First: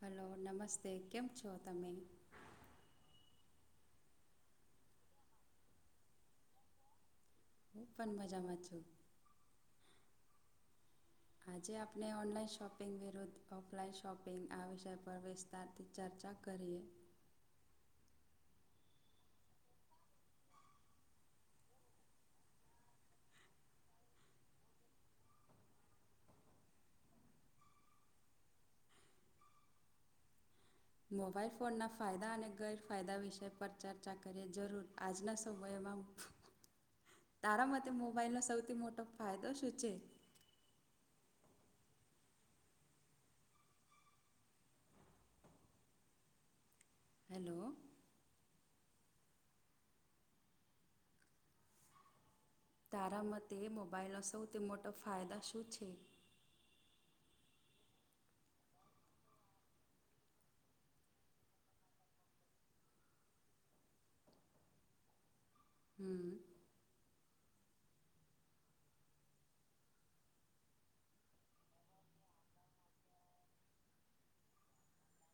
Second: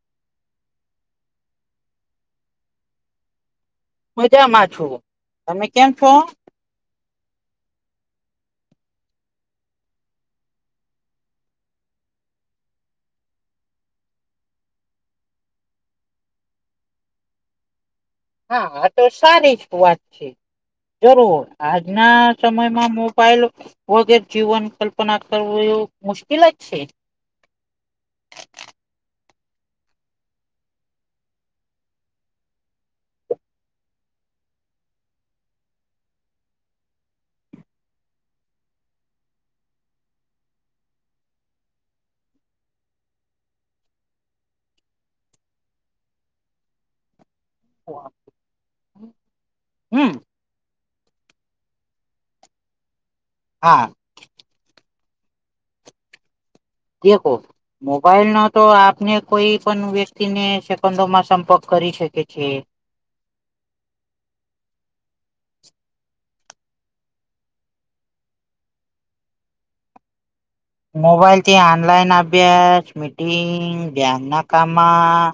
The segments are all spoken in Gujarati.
હલો નમસ્તે. કેમ છો તમે? મજામાં છું. તમે કેમ છો? હું પન મજામાં છું. આજે આપને ઓનલાઈન શોપિંગ વિરુદ્ધ ઓફલાઈન શોપિંગ આ વિષય પર વિ સ્તાર થી ચર્ચા કરીએ. હા આ તો સારી જ વાત છે. જરૂર આજના સમયમાં મોબાઈલ વગેર જીવન કલ્પના કરવુ એવુ મુશ્કેલ જ છે. મોબાઈલ ફોનના ફાયદા અને ગેરફાયદા વિશે પર ચર્ચા કરીએ જરૂર આજના સમયમાં તારા મતે મોબાઈલ નો સૌથી મોટો ફાયદો શું છે? હેલો. [unintelligible] હમ તારા મતે હા મોબાાઈલનો સૌથી મોટો ફાયદો શું છે? કે કોક મોબાઈલ નો તો આપને કોઈ પન વ્યક્તિને સેકંડોમાં સંપર્ક કરી શકે છે. હમ. મોબાઈલ થી આનલાઈન અભ્યાસ મીટિંગ ધ્યાનના કામમાં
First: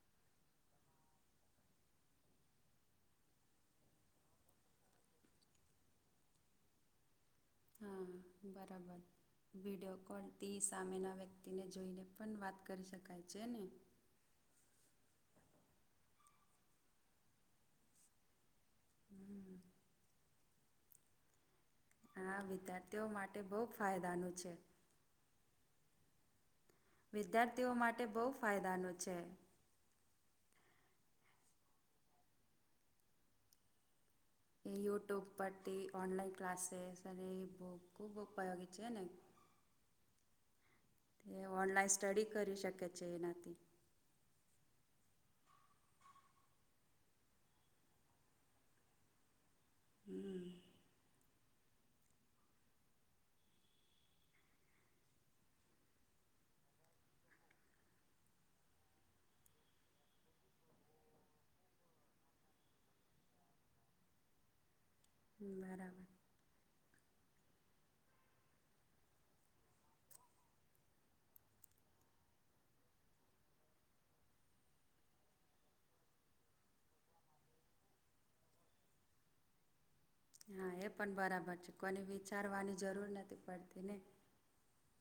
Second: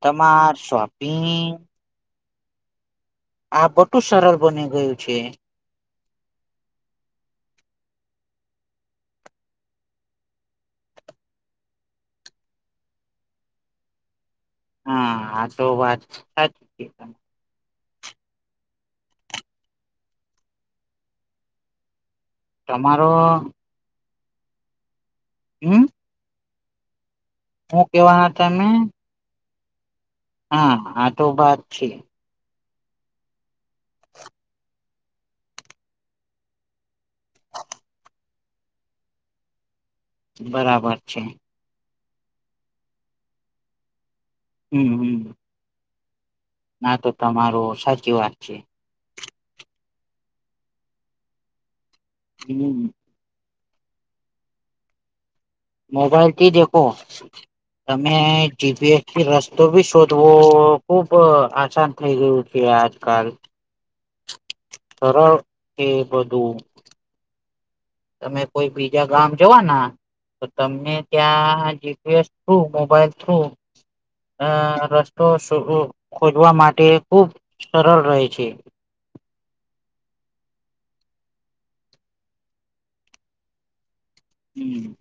તમાર શોપિંગ અ બધું સરળ બની ગયું છે. હમ બરાબર. વિડિયો કોલથી સામેના વ્યક્તિને જોઈને પન વાત કરી શકાય છે ને. હા આ તો વાત સા હમ. હા વિદ્યાર્થીઓ તમારો માટે બહુ ફાયદાનું છે. હમમ વિદ્યાર્થીઓ માટે બહુ કેવાના તમે ફાયદાનો છે. હા આ તો બાત છે. યુટ્યુબ પર થી ઓનલાઇન ક્લાસેસ અને બ ખૂબ ઉપયોગી છેને. [inaudible] બરાબર છે. ઓનલાઈન સ્ટડી કરી શકે છે એનાથી, હમમ હમ ના તો તમારો સાચી વાત છે. હમમમ હમમમ મોબાઈલ થી દેખો. તમે જીપીએસ થી રસ્તો બી શોધવો ખુબ આસાન. થઈ ગયું છે, આજકાલ [inaudible] સરળ કે બરાબર બધું. તમે કોઈ બીજા ગામ જવા ના. તો તમને ત્યાં જીપીએસ થ્રુ મોબાઈલ થ્રુ. અ રસ્તો શો ઓ ખોજવા માટે ખુબ સરળ રહે છે. હા એ પણ બરાબર છે કોને વિચારવાની જરૂર નથી પડતી ને. હમમ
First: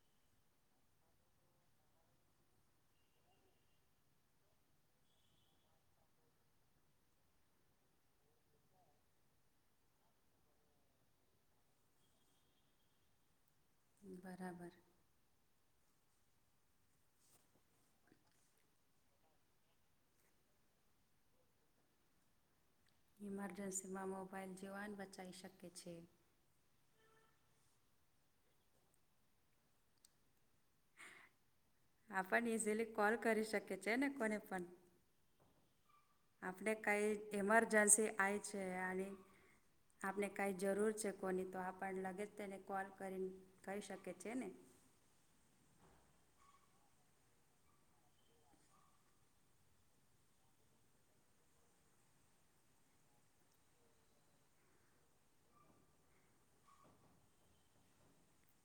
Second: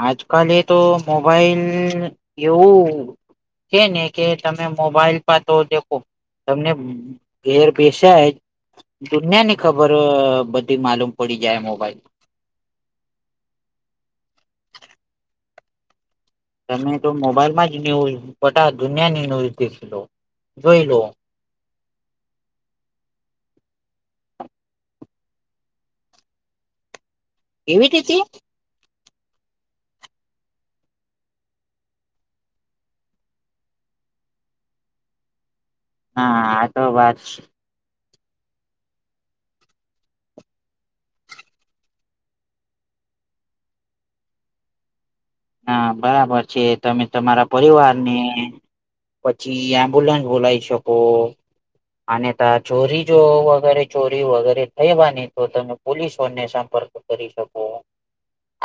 આજકાલે તો મોબાઈલ એવું. કે ને કે તમે મોબાઈલ માં તો દેખો તમને. ધેર બેસાય. દુનિયા ની ખબર બધી માલુમ પડી જાય મોબાઈલ. બરાબર. તમે તો મોબાઈલમાં જ ન્યૂઝ બટા દુનિયાની ન્યૂઝ દેખી લો જોઈ લો. ઇમરજન્સીમાં મોબાઈલ જીવાન બચાઈ શકે છે. કેવી રીતે? આપણ ઈઝીલી કોલ કરી શકે છે ને કોને પણ, હા આ આપને તો કઈ વાત ઈમરજન્સી આઈ છે આની. આપને કાંઈ જરૂર છે કોની તો આપણ લગે જ તેને કોલ કરીન. કહી શકે છે ને. હા બરાબર છે તમે તમારા પરિવાર ને, પછી એમ્બ્યુલન્સ બોલાઇ શકો. આને ત ચોરી જો વગરે ચોરી વગરે થઈવાની તો તમે પોલીસોને સંપર્ક. કરી શકો.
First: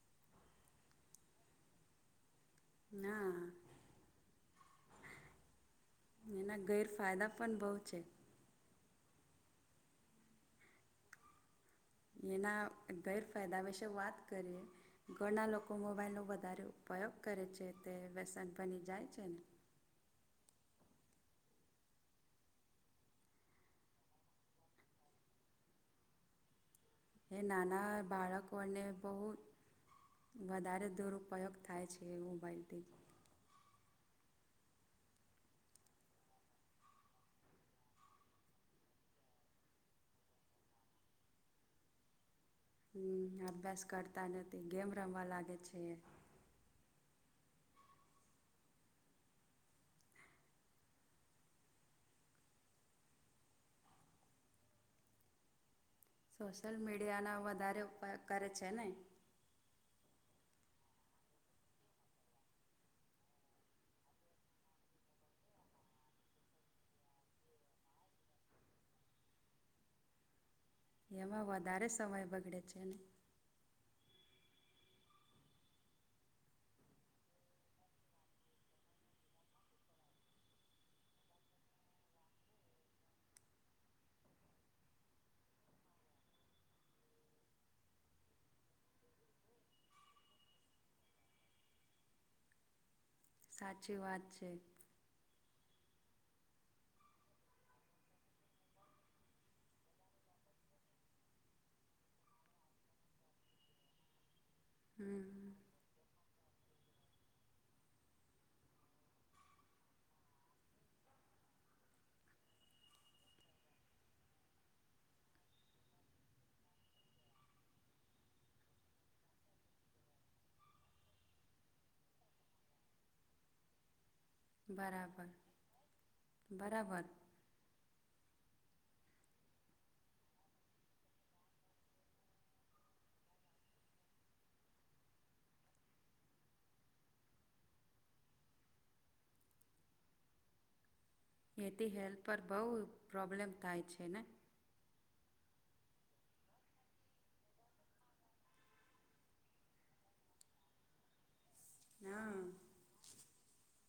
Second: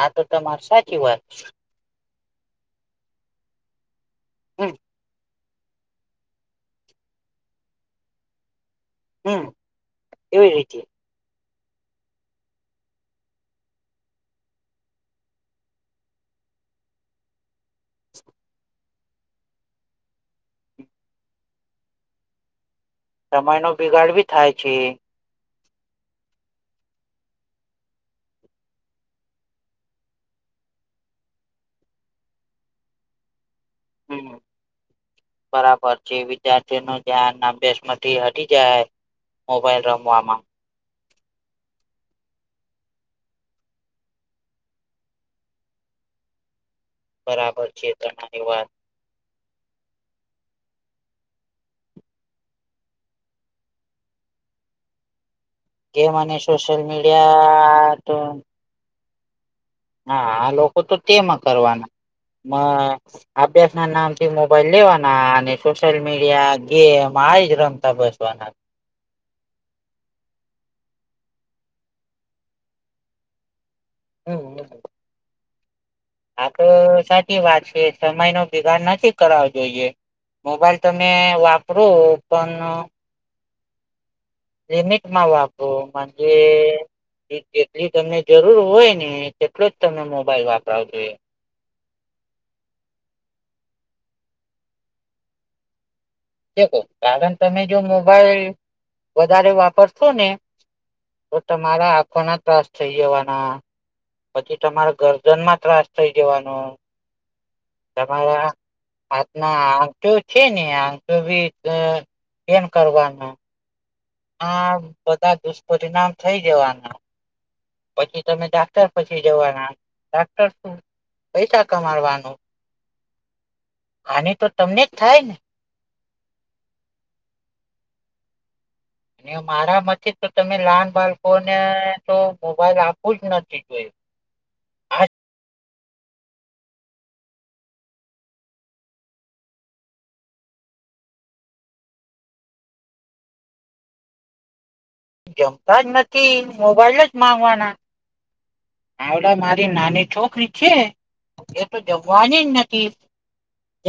આ તો તમાર સાચી વાત છે. ના. હમ. એના ગેરફાયદા પણ બઉ છે. હમ, એવી રીતે. એના ગેરફાયદા વિશે વાત કરીએ. ઘણા લોકો મોબાઈલનો વધારે ઉપયોગ કરે છે તે વ્યસન બની જાય છે ને સમયનો બિગાડ ભી થાય છે. એ નાના બાળકોને બહુ વધારે દુરુપયોગ થાય છે એ મોબાઈલથી હમ બરાબર છે વિદ્યાર્થીઓ નું ધ્યાન અભ્યાસ માંથી હટી જાય. મોબાઈલ રમવામાં હમ્મ અભ્યાસ કરતા નથી ગેમ રમવા લાગે છે. બરાબર છે તમારી વાત ગેમ અને સોશિયલ મીડિયાનો વધારે મીડિયા તો ઉપયોગ કરે છે ને હા આ લોકો તો તેમાં કરવાના માં અભ્યાસ ના નામ થી મોબાઈલ લેવાના અને સોશિયલ મીડિયા ગેમ આજ રમતા બેસવાના. એમાં વધારે સમય બગડે છે ને. હમ્મ [unintelligible] આ તો સાચી વાત છે સમયનો બિગાડ નથી કરવો જોઈએ. મોબાઈલ તમે વાપરો પણ લિમિટમાં વાપરો મંજે જેટલી તમને જરૂર હોય ને તેટલો જ તમને મોબાઈલ વાપરાવો જોઈએ. સાચી વાત છે. દેખો કારણ તમે જો મોબાઈલ વધારે વાપરશો ને તો તમારા આંખો ના ત્રાસ થઇ જવાના પછી તમારે ગરદન હમ માં ત્રાસ થઇ જવાનો તમારા હાથના આગળ છે ને [unintelligible] ભી કેમ કરવાના. આ બધા દુષ્પરિણામ થઇ જવાના પછી તમે ડાક્ટર પાસે જવાના ડાક્ટર શું પૈસા કમાવવાનું આને તો તમને જ થાય બરાબર ને બરાબર અને મારા મથી તો તમે લાન બાળકોને તો મોબાઈલ આપું જ નથી જોયું. આ એથી હેલ્થ પર બઉ પ્રોબ્લેમ થાય છે ને. જમતા જ નથી મોબાઈલ જ માંગવાના. આવડા મારી નાની છોકરી છે એ તો જમવાની જ હા નથી.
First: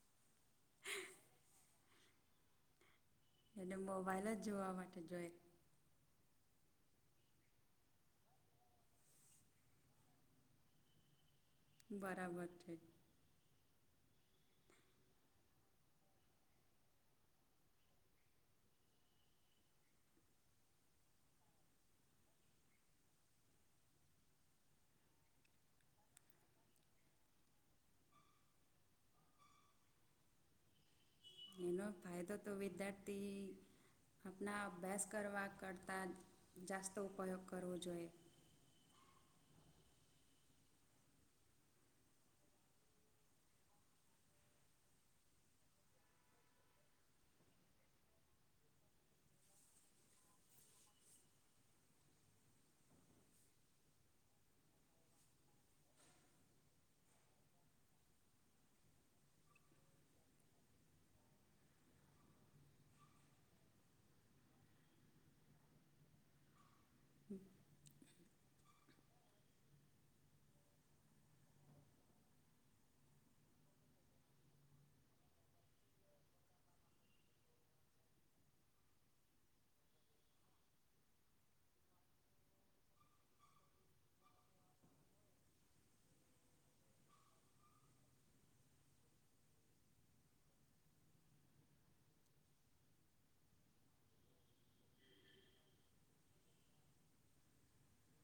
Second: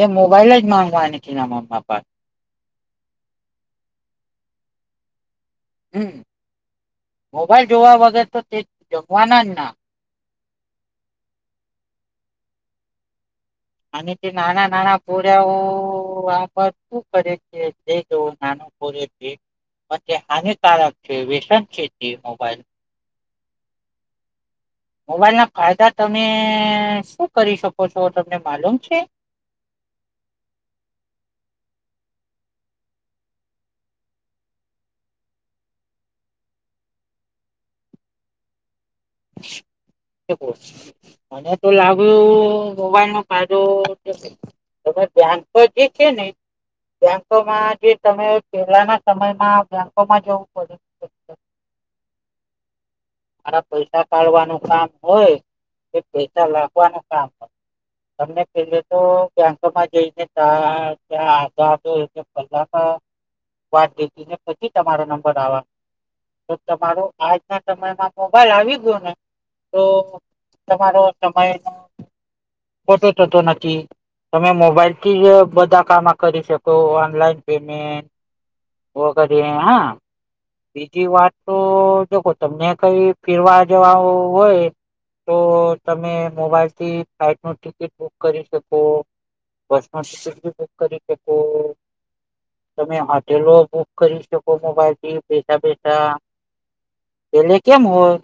એ મોબાઈલ જ માંગવા ની કે ના માં બાપ પાહે. એ ને મોબાઈલ જોવા માટે જોયે હમ્મ મોબાઈલ જોવા વગર તો તે જમવાના જ ના. બરાબર છે. અને તે નાના-નાના પોયરાઓ આ પર શું કરે છે જવો નાનો [unintelligible] અને તે હાનિકારક છે, વ્યસન છે, તે મોબાઈલ મોબાઈલ ના ફાયદા તમે શું કરી શકો છો, તમને માલુમ છે? એનો ફાયદો તો વિદ્યાર્થી આપણા અભ્યાસ કરવા કરતાં જાસ્તો ઉપયોગ કરવો જોઈએ. [unintelligible] મને તો લાગો મોબાઈલ નો ફાયદો તમે બ્યાન પર જે છે ને બેંકોમાં, જે તમે પહેલાના સમયમાં બેંકોમાં જવું પડે છે. મારા પૈસા કાઢવાનું કામ હોય, કે પૈસા નાખવાનું કામ હોય. તમને પેલે તો બેંકમાં જઈને ત્યાં આ [unintelligible] પેલામા, બાર બેસીને ને પછી તમારો નંબર આવવાનો. તો તમારો- આજના સમયમાં મોબાઈલ આવી ગયો ને, તો તમારો સમય ન- ખોટો થતો નથી. તમે મોબાઈલથી જ બધા કામ કરી શકો, ઓનલાઈન પેમેન્ટ- વો કરીએે હા- બીજી વાત તો, જો તમને કઈ ફીરવા જવા હોય- -તો, તમે મોબાઈલ થી ફ્લાઇટ નુ ટિકિટ બુક કરી શકો. બસ મા સીટ બી બુક કરી શકો. તમે- એલો બુક કરી શકો, મોબાઈલ થી બેઠા બેઠા - પેલે કેમ હોય?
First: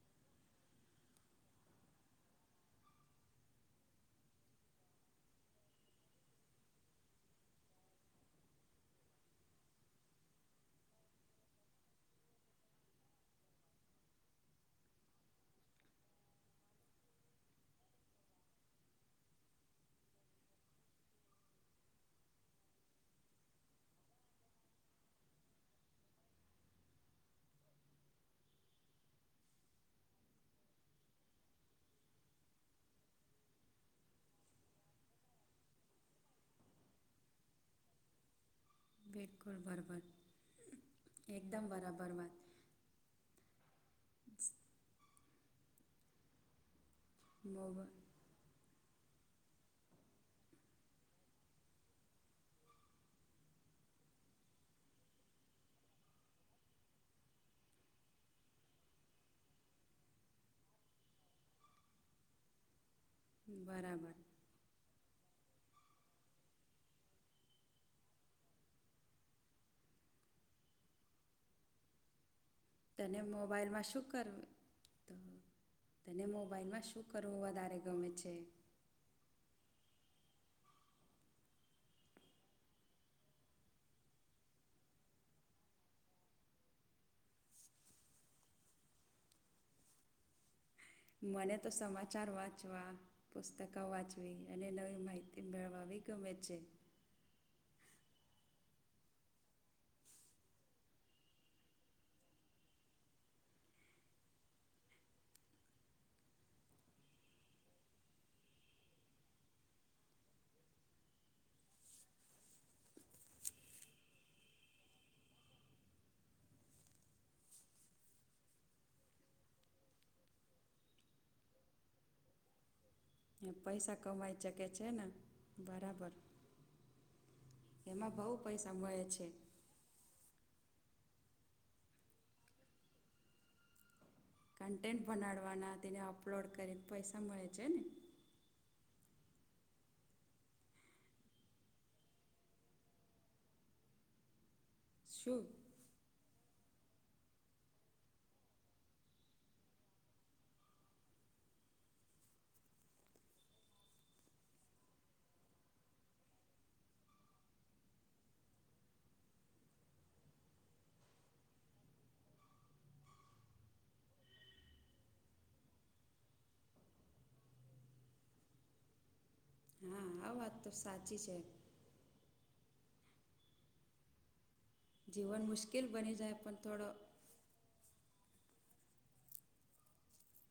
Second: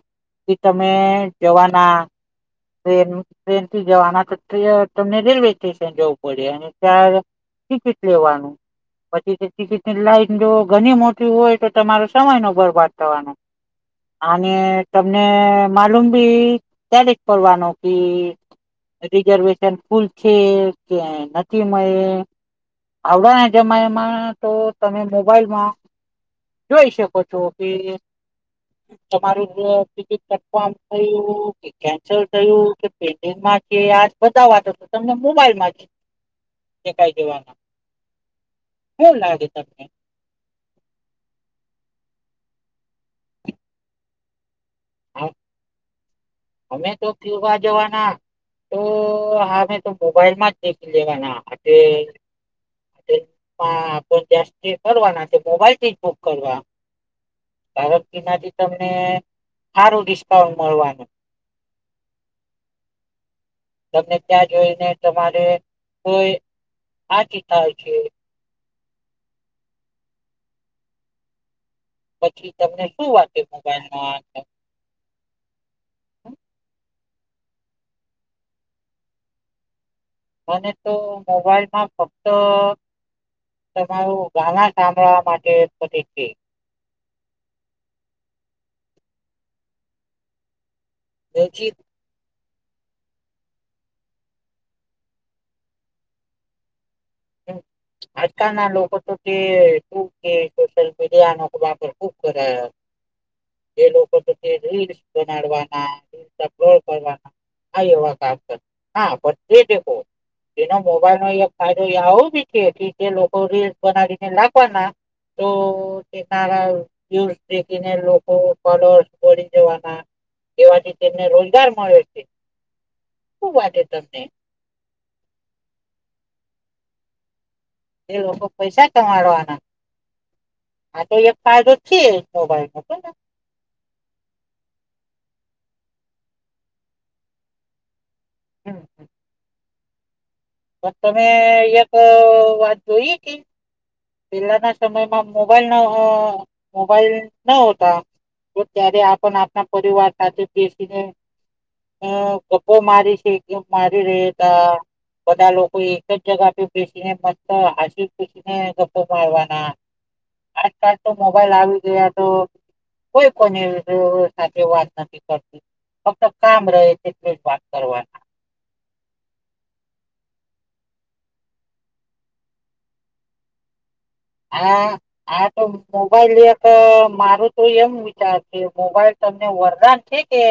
કે તમે જવાના- ટ્રેન ટ્રેનથી જવાના, તો તમને રેલવે સ્ટેશન જવું પડે અને તાર- ટિકિટ લેવાનું. પછી તો, ટિકિટની લાઈન જો ઘણી મોટી હોય તો તમારો સમય નો બરબાદ થવાનો. અને તમને માલુમ ભી ક્યારેક કરવાનોકી - રિઝર્વેશન ફૂલ છે, કે નથી મળે. આવડાના જમાઇ તો તમે મોબાઈલમાં- જોઈ શકો છો કે- તમારું ટિકિટ કન્ફમ થયુ કે- કેન્સલ થયું કે, પેન્ડીગ માં કે આ બધા વાતો તમને મોબાઈલ માંથી- કઈ જવાના. શું લાગે બિલકુલ તમને બરાબર, એકદમ બરાબર વાત - [inaudible] અમે તો ક્યુબા મોબ જવા ના. તો હામે તો મોબાઈલ માં જ દેખી લેવાના [unintelligible] [unintelligible] છે મોબાઈલ થી જ બુક કરવા. [unintelligible] તમને હારું ડિસ્કાઉન્ટ મળવાનું. બરાબર તમને ત્યાં જોઈને તમારે કોઈ આથી થાય છે. પછી તમને. શું તને વાંચે મોબાઈલમાં શું કરવું? તો તને મોબાઈલમાં શું કરવું વધારે ગમે છે? મને તો મોબાઈલ માં ફક્ત - -તમારું ગાના સાંભળવા માટે છે. મને તો મ્યુઝિક સમાચાર વાંચવા- પુસ્તકો વાંચવી અને નવી માહિતી મેળવવી ગમે છે. હમ્મ. આજકાલના લોકો, તો તે ખૂબ કે સોશલ મીડિયાનો વાપર ખૂબ કરે. [inaudible] એ લોકો તો, રીલ્સ બનાડવાના રીલ અપલોડ કરવાના. આ એવા કામ કરતા, હા પણ એ દેખો તેનો મોબાઈલ નો એક ફાય- -જો આવું બી છે, જે લોકો રીલ્સ બનાવીને લાખવાના તો- કે, તારા રીલ્સ દેખીને લોકો ફોલોઅર્સ બઢી જવાના. એવાથી તેમને રોજગાર મળે છે. શું વાટે પૈસા તમને કમાઈ શકે છે ને બરાબર. એમાં એ બઉ લોકો પૈસા મળે છે. કમાડવાના આ તો એક ફાયદો છે ને મોબાઈલનો. કન્ટેન્ટ ભનાડવાના તેને અપલોડ કરીને પૈસા મળે છે ને. [inaudible] પણ તમે એક વાત જોઈ કે પેલાના સમયમાં શું મોબાઈલ. મોબાઈલ નો હોતા. તો ત્યારે આપણ આપના પરિવાર સાથે બેસીને. હ, કપ્પો મારી છે કે મારી રે તા. બધા લોકો એક જ જગા પર બેસીને મસ્ત હસી પસીને ગપ્પા મારવાના. આજકાલ તો મોબાઈલ આવી ગયા તો. કોઈ કોની સાથે વાત નથી કર ફક્ત કામ રહે તેટલું જ વાત કરવાના. હા, આ વાત તો સાચી છે. હા, જીવન આ તો મુશ્કેલ બની જાય મોબાઈલ પણ એક થોડો મારું. તો એમ વિચાર છે, મોબાઈલ તમને વરદાન છે કે,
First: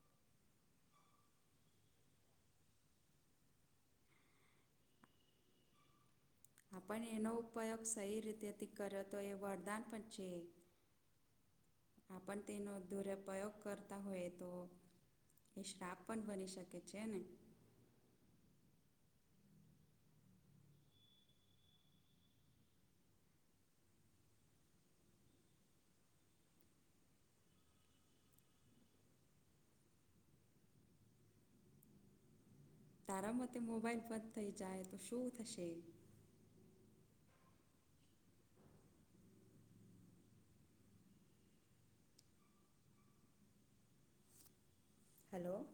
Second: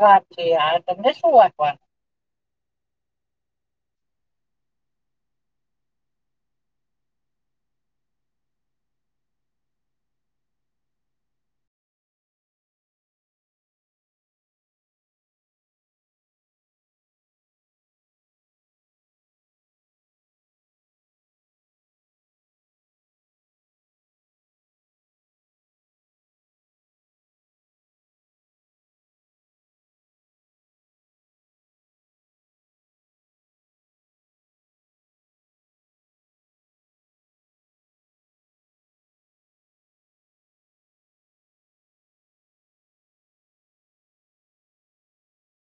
વાત છે, હ તમને શું વાંચવાનું? આપણે એનો ઉપયોગ સહી રીતેથી કર્યો તો એ વરદાન પણ છે. આપણ તેનો દુરપયોગ કરતા હોય તો. એ શ્રાપ પણ બની શકે છે ને. તારા મતે મોબાઈલ બંધ થઈ જાય, તો શું થશે? હલો.